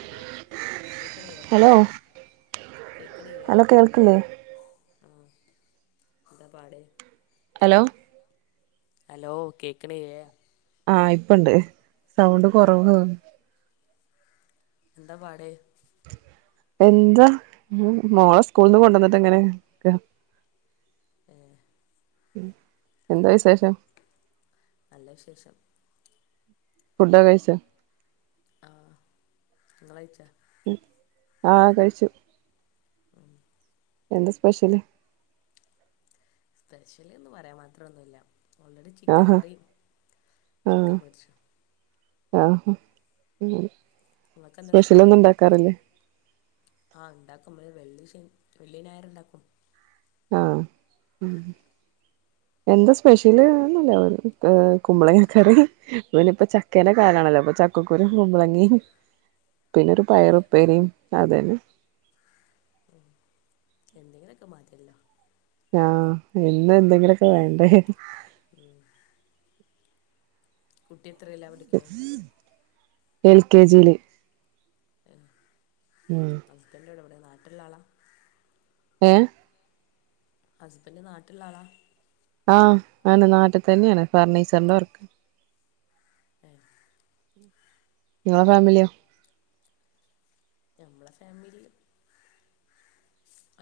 Hello കേക്കണിയേ hello hello കേൾക്കില്ലേ ആ ന്താ പാട് അലോ അലോ കേക്ക്ണ്ല്യേ ആഹ ഇപ്പ ഇണ്ട് സൗണ്ട് എന്താ പാ കുറവ് എന്താ പാട് എന്താ മോളെ സ്കൂൾന്ന് കൊണ്ടന്നട്ട് ങ്ങനെക്കാ ഏ എന്താ വിസേഷം നല്ല വിശേഷം ഫുഡ്ഡക്കെ കൈചാ ആ ഇങ്ങളയിച്ച ഉം ആ കഴിച്ചു എന്താ സ്പെഷ്യല് സ്പെഷ്യല്ന്ന് പറയാമാത്രന്നുല്ല ഓൾറെഡി ചിക്കൻ ആഹാ കറി ചിക്കം പൊരിച്ചു ആ ഹ നിങ്ങൾക്ക് എന്താ സ്പെഷ്യല് സ്പെഷ്യലന്നും ണ്ടാക്കാറില്ലേ ആ ണ്ടാക്കുംമ്മള് വെള്ളി ശനി വെള്ളി ഞായർ ണ്ടാക്കും ആ ഉം എന്താ സ്പെഷ്യല്ന്നുല്ല വെറ്ത കുമ്പളങ്ങക്കറി പിനിപ്പ ചക്കേൻ്റെ ക കാണല്ലോ പ്പൊ ചക്കക്കുരും കുമ്പളങ്ങിം [unintelligible] പിന്നരു ഏ പയറുപ്പേരിം അതന്നെ എന്തെങ്കിലൊക്കെ മതിയല്ലോ ആ പിന്നെ ന്തെങ്കിലൊക്കെ വേണ്ടേ ഉം ട്ടിത്രയേലാ പഠിക്ക്ണേ എൽ കെ ജീല് ഔവ്ട്തന്നെണോ ഇവിടെ നാട്ടിലുള്ള ളാ ഏ ഹസ്ബൻഡ് നാട്ടിൽള്ളളാ ആ ആണ് നാട്ട്തന്നെണ് ഫർണീച്ചർന്റെ വർക്ക് [inaudible] ഇങ്ങളെ ഫാമില്യോ ഞമ്മളെ ഫാമിലി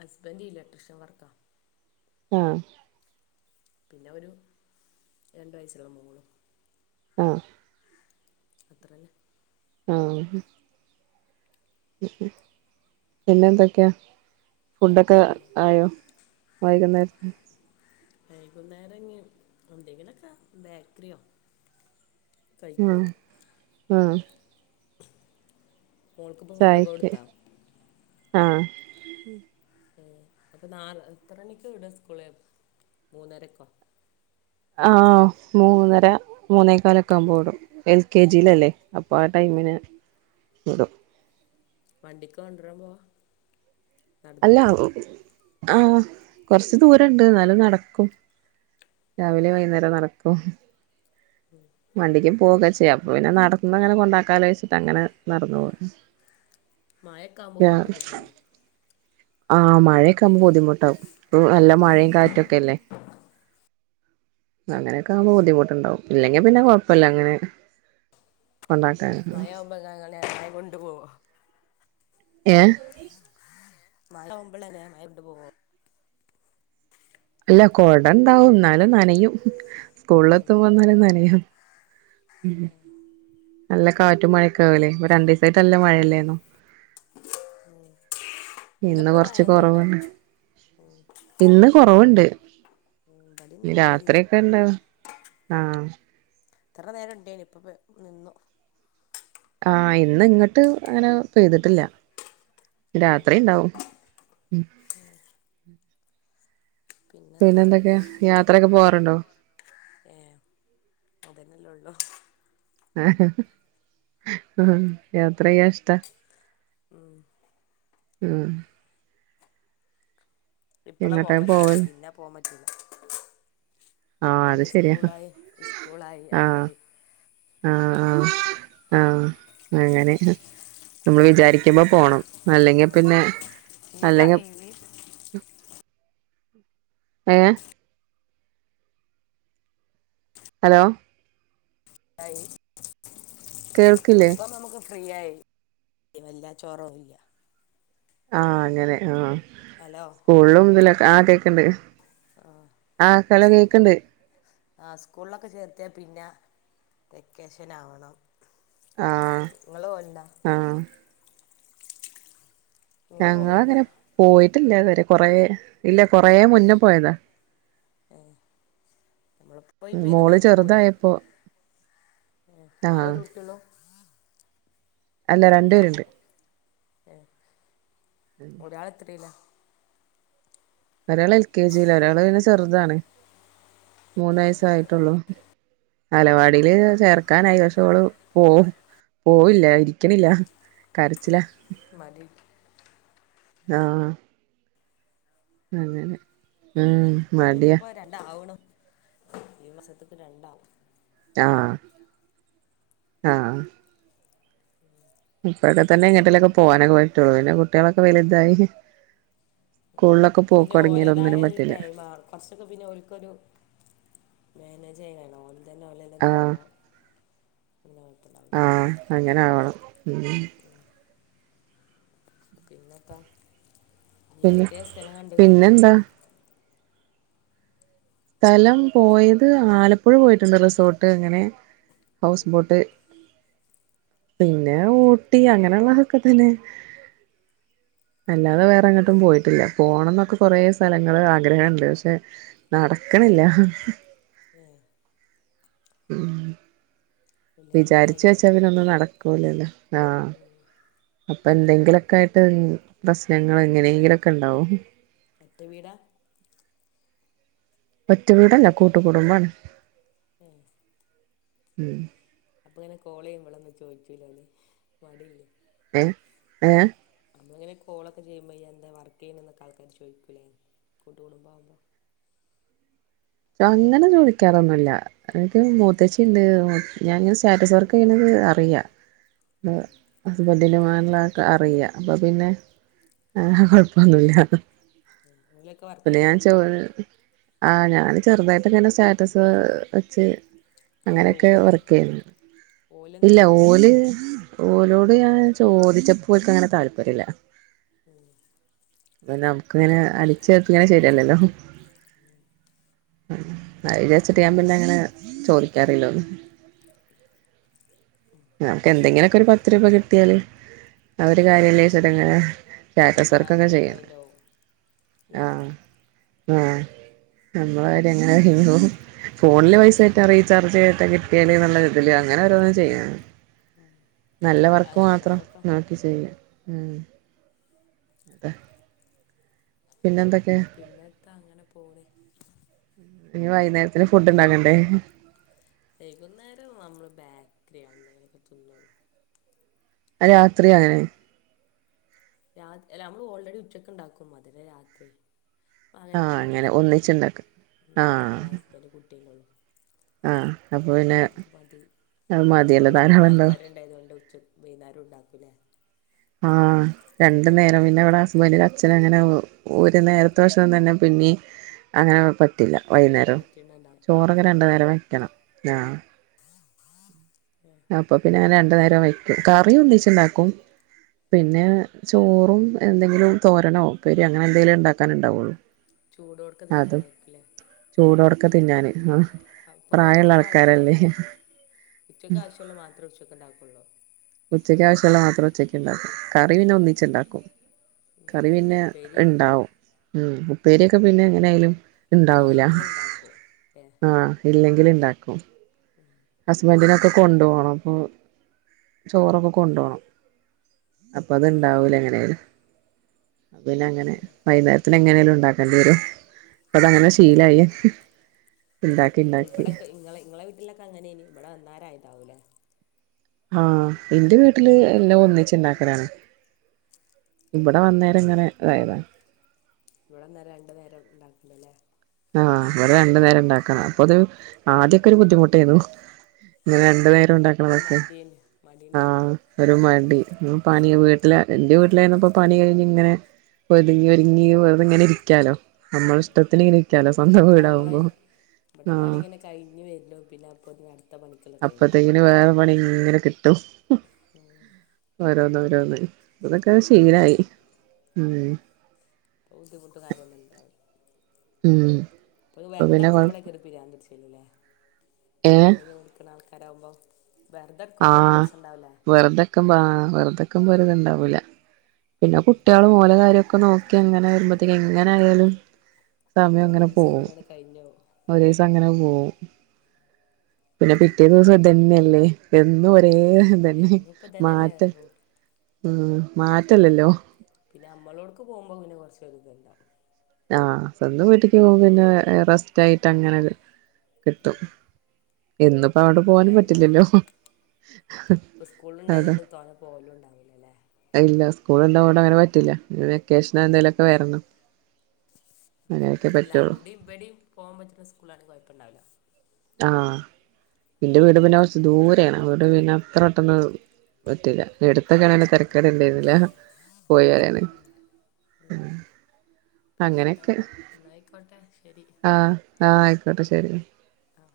ഹസ്ബൻ്റ് ഇലക്ട്രീഷം വർക്കാ ആ പിന്നെ ഒരു രണ്ട് വയസുള്ള മോളും ആ അത്ര തന്നെ ആ [unintelligible] പിന്നെന്തൊക്കെയാ ഫുഡ്ഡക്കെ ആയോ വൈകുന്നേര വൈകുന്നേരംഞ്ഞ് എന്തെങ്കിലൊക്കെ ബേക്ക്രയോ ആ ആ മോൾക്ക്പ്പ ഫുഡ്ഡക്ക കൊട്ത്താ ആ ഏ അപ്പൊ നാൾ എത്ര മണിക്ക് വിട സ്കൂള് മൂന്നരക്കോ ആ മൂന്നര മൂന്നേകാലൊക്കാവുമ്പോടും എൽ കെ ജിലല്ലേ അപ്പൊ ആടൈം മിനെ വിടും വണ്ടിക്കാ കൊണ്ടരാംപോവ അല്ല ആ കൊറച്ച്ദൂരണ്ട് ന്നാലും നടക്കും രാവിലെ വൈകുന്നേരം നടക്കും വണ്ടി ക്യും പോവൊക്കെ ചെയാം പ്പൊ പിന്നെ നടുന്ന്ങ്ങനെ കൊണ്ടാക്കാലോശ്ച്ചിട്ട് അങ്ങനെ നടന്നു പോ മഴയൊക്കെ ആവുമ്പോ ബുദ്ധിമുട്ടാവില്ലേ ആഹ മഴയൊക്കെ ആുമ്പോ ബുദ്ധിമുട്ടാവും നല്ല മഴയും കാറ്റൊക്കെല്ലേ അങ്ങനെയൊക്കെ ആുമ്പോ ബുദ്ധിമുട്ട്ുണ്ടാവും ഇല്ലെങ്കി പിന്നെ കൊഴപ്പില്ല അങ്ങനെ കൊണ്ടാക്കാൻ മഴവുമ്പോ ങ്ങനൊയി കൊണ്ടു പോോവ ഏ മഴ ആവുമ്പോ മഴ കൊണ്ട് പോവോ അല്ല കൊടണ്ടാവും എന്നാലും നനയും സ്കൂളിൽ എത്തുമ്പോ എന്നാലും നനയും നല്ല കാറ്റും മഴക്ക ആവലേ ഇപ്പ രണ്ട ദിവസായിട്ട് നല്ല മഴയില്ലായിന്നോ. ഉം ഇന്ന് കൊറച്ച് കൊറവാണ് ഇന്ന് കൊറവുണ്ട്. ഉം, ഇവിടെ ഇന്ന് മഴ ഇല്ല രാത്രി ഒക്കെ ഇണ്ടാവ ആഹ ഇത്ര നേരം ഉണ്ടായിനി ഇപ്പ നിന്നു ആഹ ഇന്ന് ഇങ്ങോട്ട് അങ്ങനെ പെയ്തിട്ടില്ല. ഏ രാത്രി ഉണ്ടാവും പിന്നെ പിന്നെന്താ എന്തൊക്കെയാ യാത്രയക്കെ പോവാറുണ്ടോ? ള്ളോ ഹഹഹ. യാത്രയ്യാ ഇഷ്ട. ഉ ഉം ഇപ്പളെ എങ്ങട്ടാ പോവാാൻ പറ്റൂ പോവല് പിന്നെ പോവാാൻ പറ്റൂല ആഹ അത് പിന്നെ ശരിയാ സ്കൂളായി സ്കൂളായി ആഹ അതായി ആഹ ആഹ ആഹ അങ്ങനെ നമ്മൾ വിചാരിക്കുമ്പോ പോണം അല്ലെങ്കിൽ പിന്നെ ക്ക ആ ഈ [unintelligible] ഏ ഹലോ [unintelligible] കേൾക്കിലേ. യായി വല്ല ചോറവില്ല ആഹ അങ്ങനെ ആഹ സ്കൂളിലും ഇതിലൊക്കെ ആദ്യൊക്കെണ്ട് ആ സ് ആ സ്കൂളിലൊക്കെ ചേർത്തിയ പിന്നെ വെക്കേഷൻ ആാവണം ആഹ് നിങ്ങൾ പോലോണ്ടോ ആഹ് ഞങ്ങ പോകണ്ട അങ്ങനെ പോയിട്ടില്ല ഇതുവരെ കൊറെ ഇല്ല കൊറ മുന്നേ പോയതാ നമ്മളിപ്പോൾ ഈ മോള് ചെറുതായപ്പോൊ. അവരു വിട്ടുള്ളോ അല്ല രണ്ടുപേരുണ്ട് ഏ, ഒരാളെത്തിയില്ല ഒരാൾ എൽ കെ ജിയില ഒരാൾ പിന്നെ ചെറുതാണ് മൂന്ന വയസായിട്ടുള്ളൂ. അലവാടിൽ ചേർക്കാൻ ഐ വഷോള് പോകവും പോവില്ല ഇരിക്കണില്ല കരച്ചില. മതി ആഹ അതെെ ഉം മടിയാ ഇന്ത്യത്പ്പൊ രണ്ടാവണം ഈ മാസത്തക്ക് രണ്ടാവും ആഹ ആഹ ഇപ്പഴൊക്കെ തന്നെ രണ്ടും എങ്ങീട്ടിലൊക്കെ പോകാനൊക്കെ പറ്റുള്ളൂ പിന്നെ കുട്ടികളൊക്കെ വലുതായി സ്കൂളിലൊക്കെ പോക്ക് പിന്നെ തുടങ്ങിയാൽ ഓലതായ ഒന്നിനും പറ്റില്ല ടൈ കൊറച്ചൊക്കെ പിന്നെ ഒരിക്കരു മാനേജ് ചെയ്യാന ഓല തന്നെ ഓലല്ലന്ന ആഹ് ആാവുമ്പോൾ അ കുഴപ്പമണ്ടാവില്ല ആഹ് അങ്ങനെ ആവണം ഉം പിന്നെതാ...... പിന്നെ പിന്നേന്താ.... സ്ഥലം പോയത് ആലപ്പുഴ പോയിട്ടുണ്ട് റിസോർട്ട് അങ്ങനെ..... ഹൗസ് ബോട്ട് പിന്നെ ഏ ഊട്ടി അങ്ങനെയുള്ളതൊക്കെ തന്നെ അല്ലാതെ വേറെങ്ങട്ടും പോയിട്ടില്ല. പോണംന്നൊക്കെ കൊറേ സ്ഥലങ്ങള് ആഗ്രഹണ്ട് പക്ഷെ നടക്കണില്ല ഉം ഉം വല്യത് കൂടി വിചാരിച്ച് വെച്ചാ കഴിയണ്ടേ പിന്നെ ഒന്നും നടക്കൂലല്ലോ? ആഹ് അപ്പൊ എന്തെ ങ്കിലൊക്കെ ആയിട്ട് പ്രശ്നങ്ങള് എങ്ങനെയെങ്കിലൊക്കെ ഇണ്ടാവും. ഒറ്റ വീടാ ഒറ്റ വീടല്ല കൂട്ട്കുടുംബാണ് ഉം ഉം അപ്പൊ ഇങ്ങനെ കോള് ചെയ്യ്മ്പളൊന്നും ചോദിച്ചൂലെ ഓല്? മടിയില്ലേ? ഏഹ് ഏ? നമ്മളിങ്ങനെ കോളൊക്കെ ചെയുമ്പേ ഇയ്യെന്താ വർക്ക് ചെയ്യ്ന്നേന്നൊക്കെ ആൾക്കാര് ചോയ്ക്കൂലേ കൂട്ടുകുടുംബാവുമ്പോ? അങ്ങനെ ചോദിക്കാറൊന്നുല്ല. എനക്ക് മൂത്തേച്ചിണ്ട്. ഞാന് സ്റ്റാറ്റസ് വർക്ക് ചെയ്യ്ന്നത് അറിയാ. ഹസ്ബന്റ്ന്റെ [unintelligible] അറിയാ. അപ്പപ്പിന്നെ ആഹ് കൊഴപ്പൊന്നുല്ല. ഓലൊക്കെ വർക്ക് പിന്നെ ചെയ്യണ്ട ഞാൻ ചോ ആഹ് ഞാന് ചെറ്തായിട്ട് ഇങ്ങനെ സ്റ്റാറ്റസ് വെച്ച് അതല്ല അങ്ങനെയൊക്കെ ഓല് വർക്ക് ചെയ്യുന്നു. ഇല്ല ഓലെന്തെങ്കിലും ഓല് ഓലോട് ഞാൻ ചോദിച്ചപ്പോ ഓല്ക്കങ്ങനെ താല്പര്യല്ല. ഉം പിന്നെ നമുക്ക്ങ്ങനെ അടിച്ചേപ്പിക്കണെ ശരിയല്ലല്ലോ. അത് വിചാരിച്ചിട്ട് ഞാൻ പിന്നെ അങ്ങനെ ചോദിക്കാറില്ല ഒന്നും. നമുക്ക് എന്തെങ്കിലുമൊക്കെ ഒരു പത്ത് രൂപ കിട്ടിയാല് ആ അതൊരു കാര്യല്ലേന്ന് വെച്ചിട്ടാ ഇങ്ങനെ സ്റ്റാറ്റസ് വർക്ക് നമ്മളാരെങ്കിലും ചെയ്യണേ. കഴിഞ്ഞാവും അല്ലേ ആഹ് ആഹ് നമ്മളെ കാര്യം അങ്ങനെ കഴിഞ്ഞ് പോവും. ഫോണില് പൈസ കേറ്റാ റീചാർജ് കേറ്റാ കിട്ടിയാല്ന്ന്ള്ള ഇതില് അങ്ങനെ ഓരോന്നു ചെയ്യണതാ നല്ല ആ വർക്ക് മാത്രം നമ്മക്കൊക്കെ നോക്കി ചെയ്യുക ഉം. അത പിന്നെത്താ അങ്ങനെ പോണു ഇനി വൈന്നേരത്തിന് ഫുഡ്ഡ്ണ്ടാക്കണ്ടേ? വൈകുന്നേരം നമ്മള് ബാക്കറിയാ അന്നേരൊക്കെ തിന്നൂള്ളു. രാത്രിയു അങ്ങനെ? രാ അല്ല അമ്മള് ഓൾറെഡി ഉച്ചക്ക്ണ്ടാക്കും. അതന്നെ രാത്രി ആകെ ആഹ് അങ്ങനെ രണ്ടാൾക്കാരെ ഇള്ളൂ. ഒന്നിച്ചുണ്ടാക്കും ആഹ് ഞാന്, ഹസ്ബന്റ് കുട്ടിയല്ലെ ഉള്ളു. ആഹ് അപ്പൊ പിന്നെ മ നിങ്ങള് പിന്നെ കൊറേ ആൾക്കാര്ണ്ടായത് കൊണ്ട് ഉച്ചക്ക് വൈന്നേരോം ഇണ്ടാക്കൂലേ? ആഹ് രണ്ട് നേരം. പിന്നെ ഇവിടെ ഹസ്ബന്റിന്റെ അച്ഛനങ്ങനെ ഒരു നേരത്തെ ഭക്ഷണം തന്നെ പി ന്നെയും അങ്ങനെ പറ്റില്ല. വൈകുന്നേരം മറ്റേണ്ണ ഉണ്ടാവും ചോറൊക്കെ രണ്ടു നേരം വയ്ക്കണം. ആഹ് ഏഹ്. അപ്പൊ പിന്നെ ഞാൻ രണ്ടു നേരോം വയ്ക്കും. കറി ഒന്നിച്ച്ണ്ടാക്കും. പിന്നെ ചോറും എന്തെങ്കിലും തോരനോ ഉപ്പേരി അങ്ങനെ എന്തേലും ഇണ്ടാക്കാനേ ഇണ്ടാവുള്ളൂ. ചൂടോടൊക്കെ അതെ. തിന്നാനായിരിക്കില്ലേ ചൂടോടെക്കെ തിന്നാന്. ആഹ്. അപ്പം നിങ്ങൾ പ്രായള്ള ഉച്ചക്ക് ആവശ്യമുള്ള ആൾക്കാരല്ലേ? ഉച്ചക്ക് ആവശ്യ, ള്ള മാത്രേ ഉച്ചക്കിണ്ടാക്കൊള്ളൂ ഇണ്ടാക്കും കറിപിന്നെ ഒന്നിച്ചെണ്ടാക്കും ഉം പിന്നെ കറിപിന്നെ ഉപ്പേരി എണ്ടാവും ഉം ഉപ്പേരിയൊക്കെ പിന്നെ എങ്ങനായാലും ഇണ്ടാവൂല. ഇല്ലെങ്കിൽ ഉണ്ടാക്കും ഏ ആ ഇല്ലെ ങ്കില്ണ്ടാക്കും. ഹസ്ബൻഡിനൊക്കെ കൊണ്ടു പോണം അപ്പൊ ചോറൊക്കെ കൊണ്ടു പോണം അപ്പൊ അത് ഏ ഇണ്ടാവൂല അങ്ങനെയില് അത് പിന്നെങ്ങനെ വൈന്നേരത്തിന് എങ്ങനേലും ഉണ്ടാക്കേണ്ടി വരും. ഇപ്പതങ്ങനെ ശീലായി ഇണ്ടാക്കി ഇണ്ടാക്കി ഇവിടെയൊക്കെ ഇങ്ങളെ ഇങ്ങളെ വീട്ടിലൊക്കെ അങ്ങനെയാണ് ഇവിടെ അന്നേരയതാവൂലെ ആ എന്റെ വീട്ടില് എല്ലാം ഒന്നിച്ചിണ്ടാക്കലാണ്. ഇവിടെ ആഹ് വന്നേരിങ്ങനെ ഇതായതാണ് ഇവിടന്നേരം രണ്ടു നേരം ഇണ്ടാക്കലല്ലേ ആ ഇവിടെ രണ്ടു നേരം ഇണ്ടാക്കണം അപ്പൊത് ആദ്യൊക്കെ ഒരു ബുദ്ധിമുട്ടായിരുന്നു. ഇങ്ങനെ ഉം രണ്ടു നേരം ഒരു ഇണ്ടാക്കണതൊക്കെ മടിയന് ആ മടിണ്ടാവും ഒരു മടി പണി വീട്ടില് എന്റെ വീട്ടിലായിരുന്നപ്പോ പണി കഴിഞ്ഞിങ്ങനെ ഒതുങ്ങി ഒരുങ്ങി വെറുതെ ഇങ്ങനെ ഇരിക്കാലോ നമ്മള ഇഷ്ടത്തിന് ഇങ്ങനെ ഇരിക്കാലോ സ്വന്തം ഇവിടെ നമ്മളെ വീടാവുമ്പോ ഇവിടെ പണി ആഹ് ഇങ്ങനെ കഴിഞ്ഞ് വരുന്നു. പിന്നെ അപ്പ ഇനി അടുത്ത പണിക്കെള്ള ടൈം ആയി. അപ്പത്തേക്കിന് വേറെ പണി ഇങ്ങനെ കിട്ടും ഓരോന്ന് ഓരോന്ന് അതൊക്കെ പിന്നെ ഇപ്പപ്പോ ശീലായി ഉം ഇപ്പൊ ബുദ്ധിമുട്ടും കാര്യൊന്നും ഇണ്ടാവൂല്ല ഉം ഇപ്പൊക്കെ അപ്പൊ വെറുതെ പിന്നെ കൊഴ ഇരിക്കുമ്പളായിരിക്കും ഒര് പ്രാന്ത് പിടിച്ചിനു അല്ലെ ഏഹ് പണി ഇങ്ങനെ വിൽക്കണ ആൾക്കാരാവുമ്പോ വെറുതെ ആ എടുക്കുമ്പോ ഒരു രസം ഉണ്ടാവില്ല വെറുതെക്കുമ്പൊ ആ വെറുതെക്കുമ്പൊ ഒരിതെണ്ടാവൂല്ല പിന്നെ കുട്ടികള് ഓല കാര്യൊക്കെ നോക്കി അങ്ങനെ വരുമ്പോത്തേക്കും എങ്ങനെ ആയാലും സമയം അങ്ങനെ ഒരീസം പോകും അങ്ങനെയാണ് കഴിഞ്ഞു പോവും. ഒരു ദിവസം അങ്ങനെ പോവും പിന്നെ പിറ്റേ ദിവസം ഇതന്നെയല്ലേ എന്നും ഒ രേ ഇതന്നെ എന്നും ഇപ്പ ഇതന്നെല്ലേ മാറ്റം റൂട്ട് ഉം മാറ്റവില്ലല്ലോ പിന്നെ നമ്മളോടക്ക് പോകുമ്പോ പിന്നെ കുറച്ച് ഒര് ഇതെണ്ടാവും ആഹ് സ്ന്തം വീട്ടിക്ക് പോകുമ്പോ പിന്നെ പോകുമ്പോ റെസ്റ്റ് ആയിട്ട് അങ്ങനെ കിട്ടും ഇന്നിപ്പോ അവിടെ പോവാനും അതാ പറ്റില്ലല്ലോ ഇപ്പൊ അതാ സ്കൂളിണ്ടായതുകൊണ്ട് തോനെ പോവലും ഇണ്ടാവൂലാല്ലേ സ്കൂള് ഇണ്ടത്കൊണ്ട് അങ്ങനെ പറ്റില്ല പിന്ന വെക്കേഷന് എന്തേലൊക്കെ വരണം അങ്ങനെയൊക്കെ അല്ല പറ്റുള്ളൂ അവിടെയും ഇവിടെയും പോവാൻ പറ്റുന്ന സ്കൂളാണെ കൊഴപ്പെണ്ടാവില്ല ആ ഇന്റെ വീട് പിന്നെ കുറച്ച് ദൂരെയാണ് അതുകൊണ്ട് പിന്ന അത്ര പെട്ടെന്ന് പറ്റില്ല എടുത്തൊക്കാണെങ്കിൽ തരക്കേടെണ്ടായിരുന്നില്ല പോയി വരാന്‌ ഇം പിന്നെന്താ അങ്ങനെയൊക്കെ എന്നായിക്കോട്ടെ ശരി ആ ആ ആയിക്കോട്ടെ ശരി ആ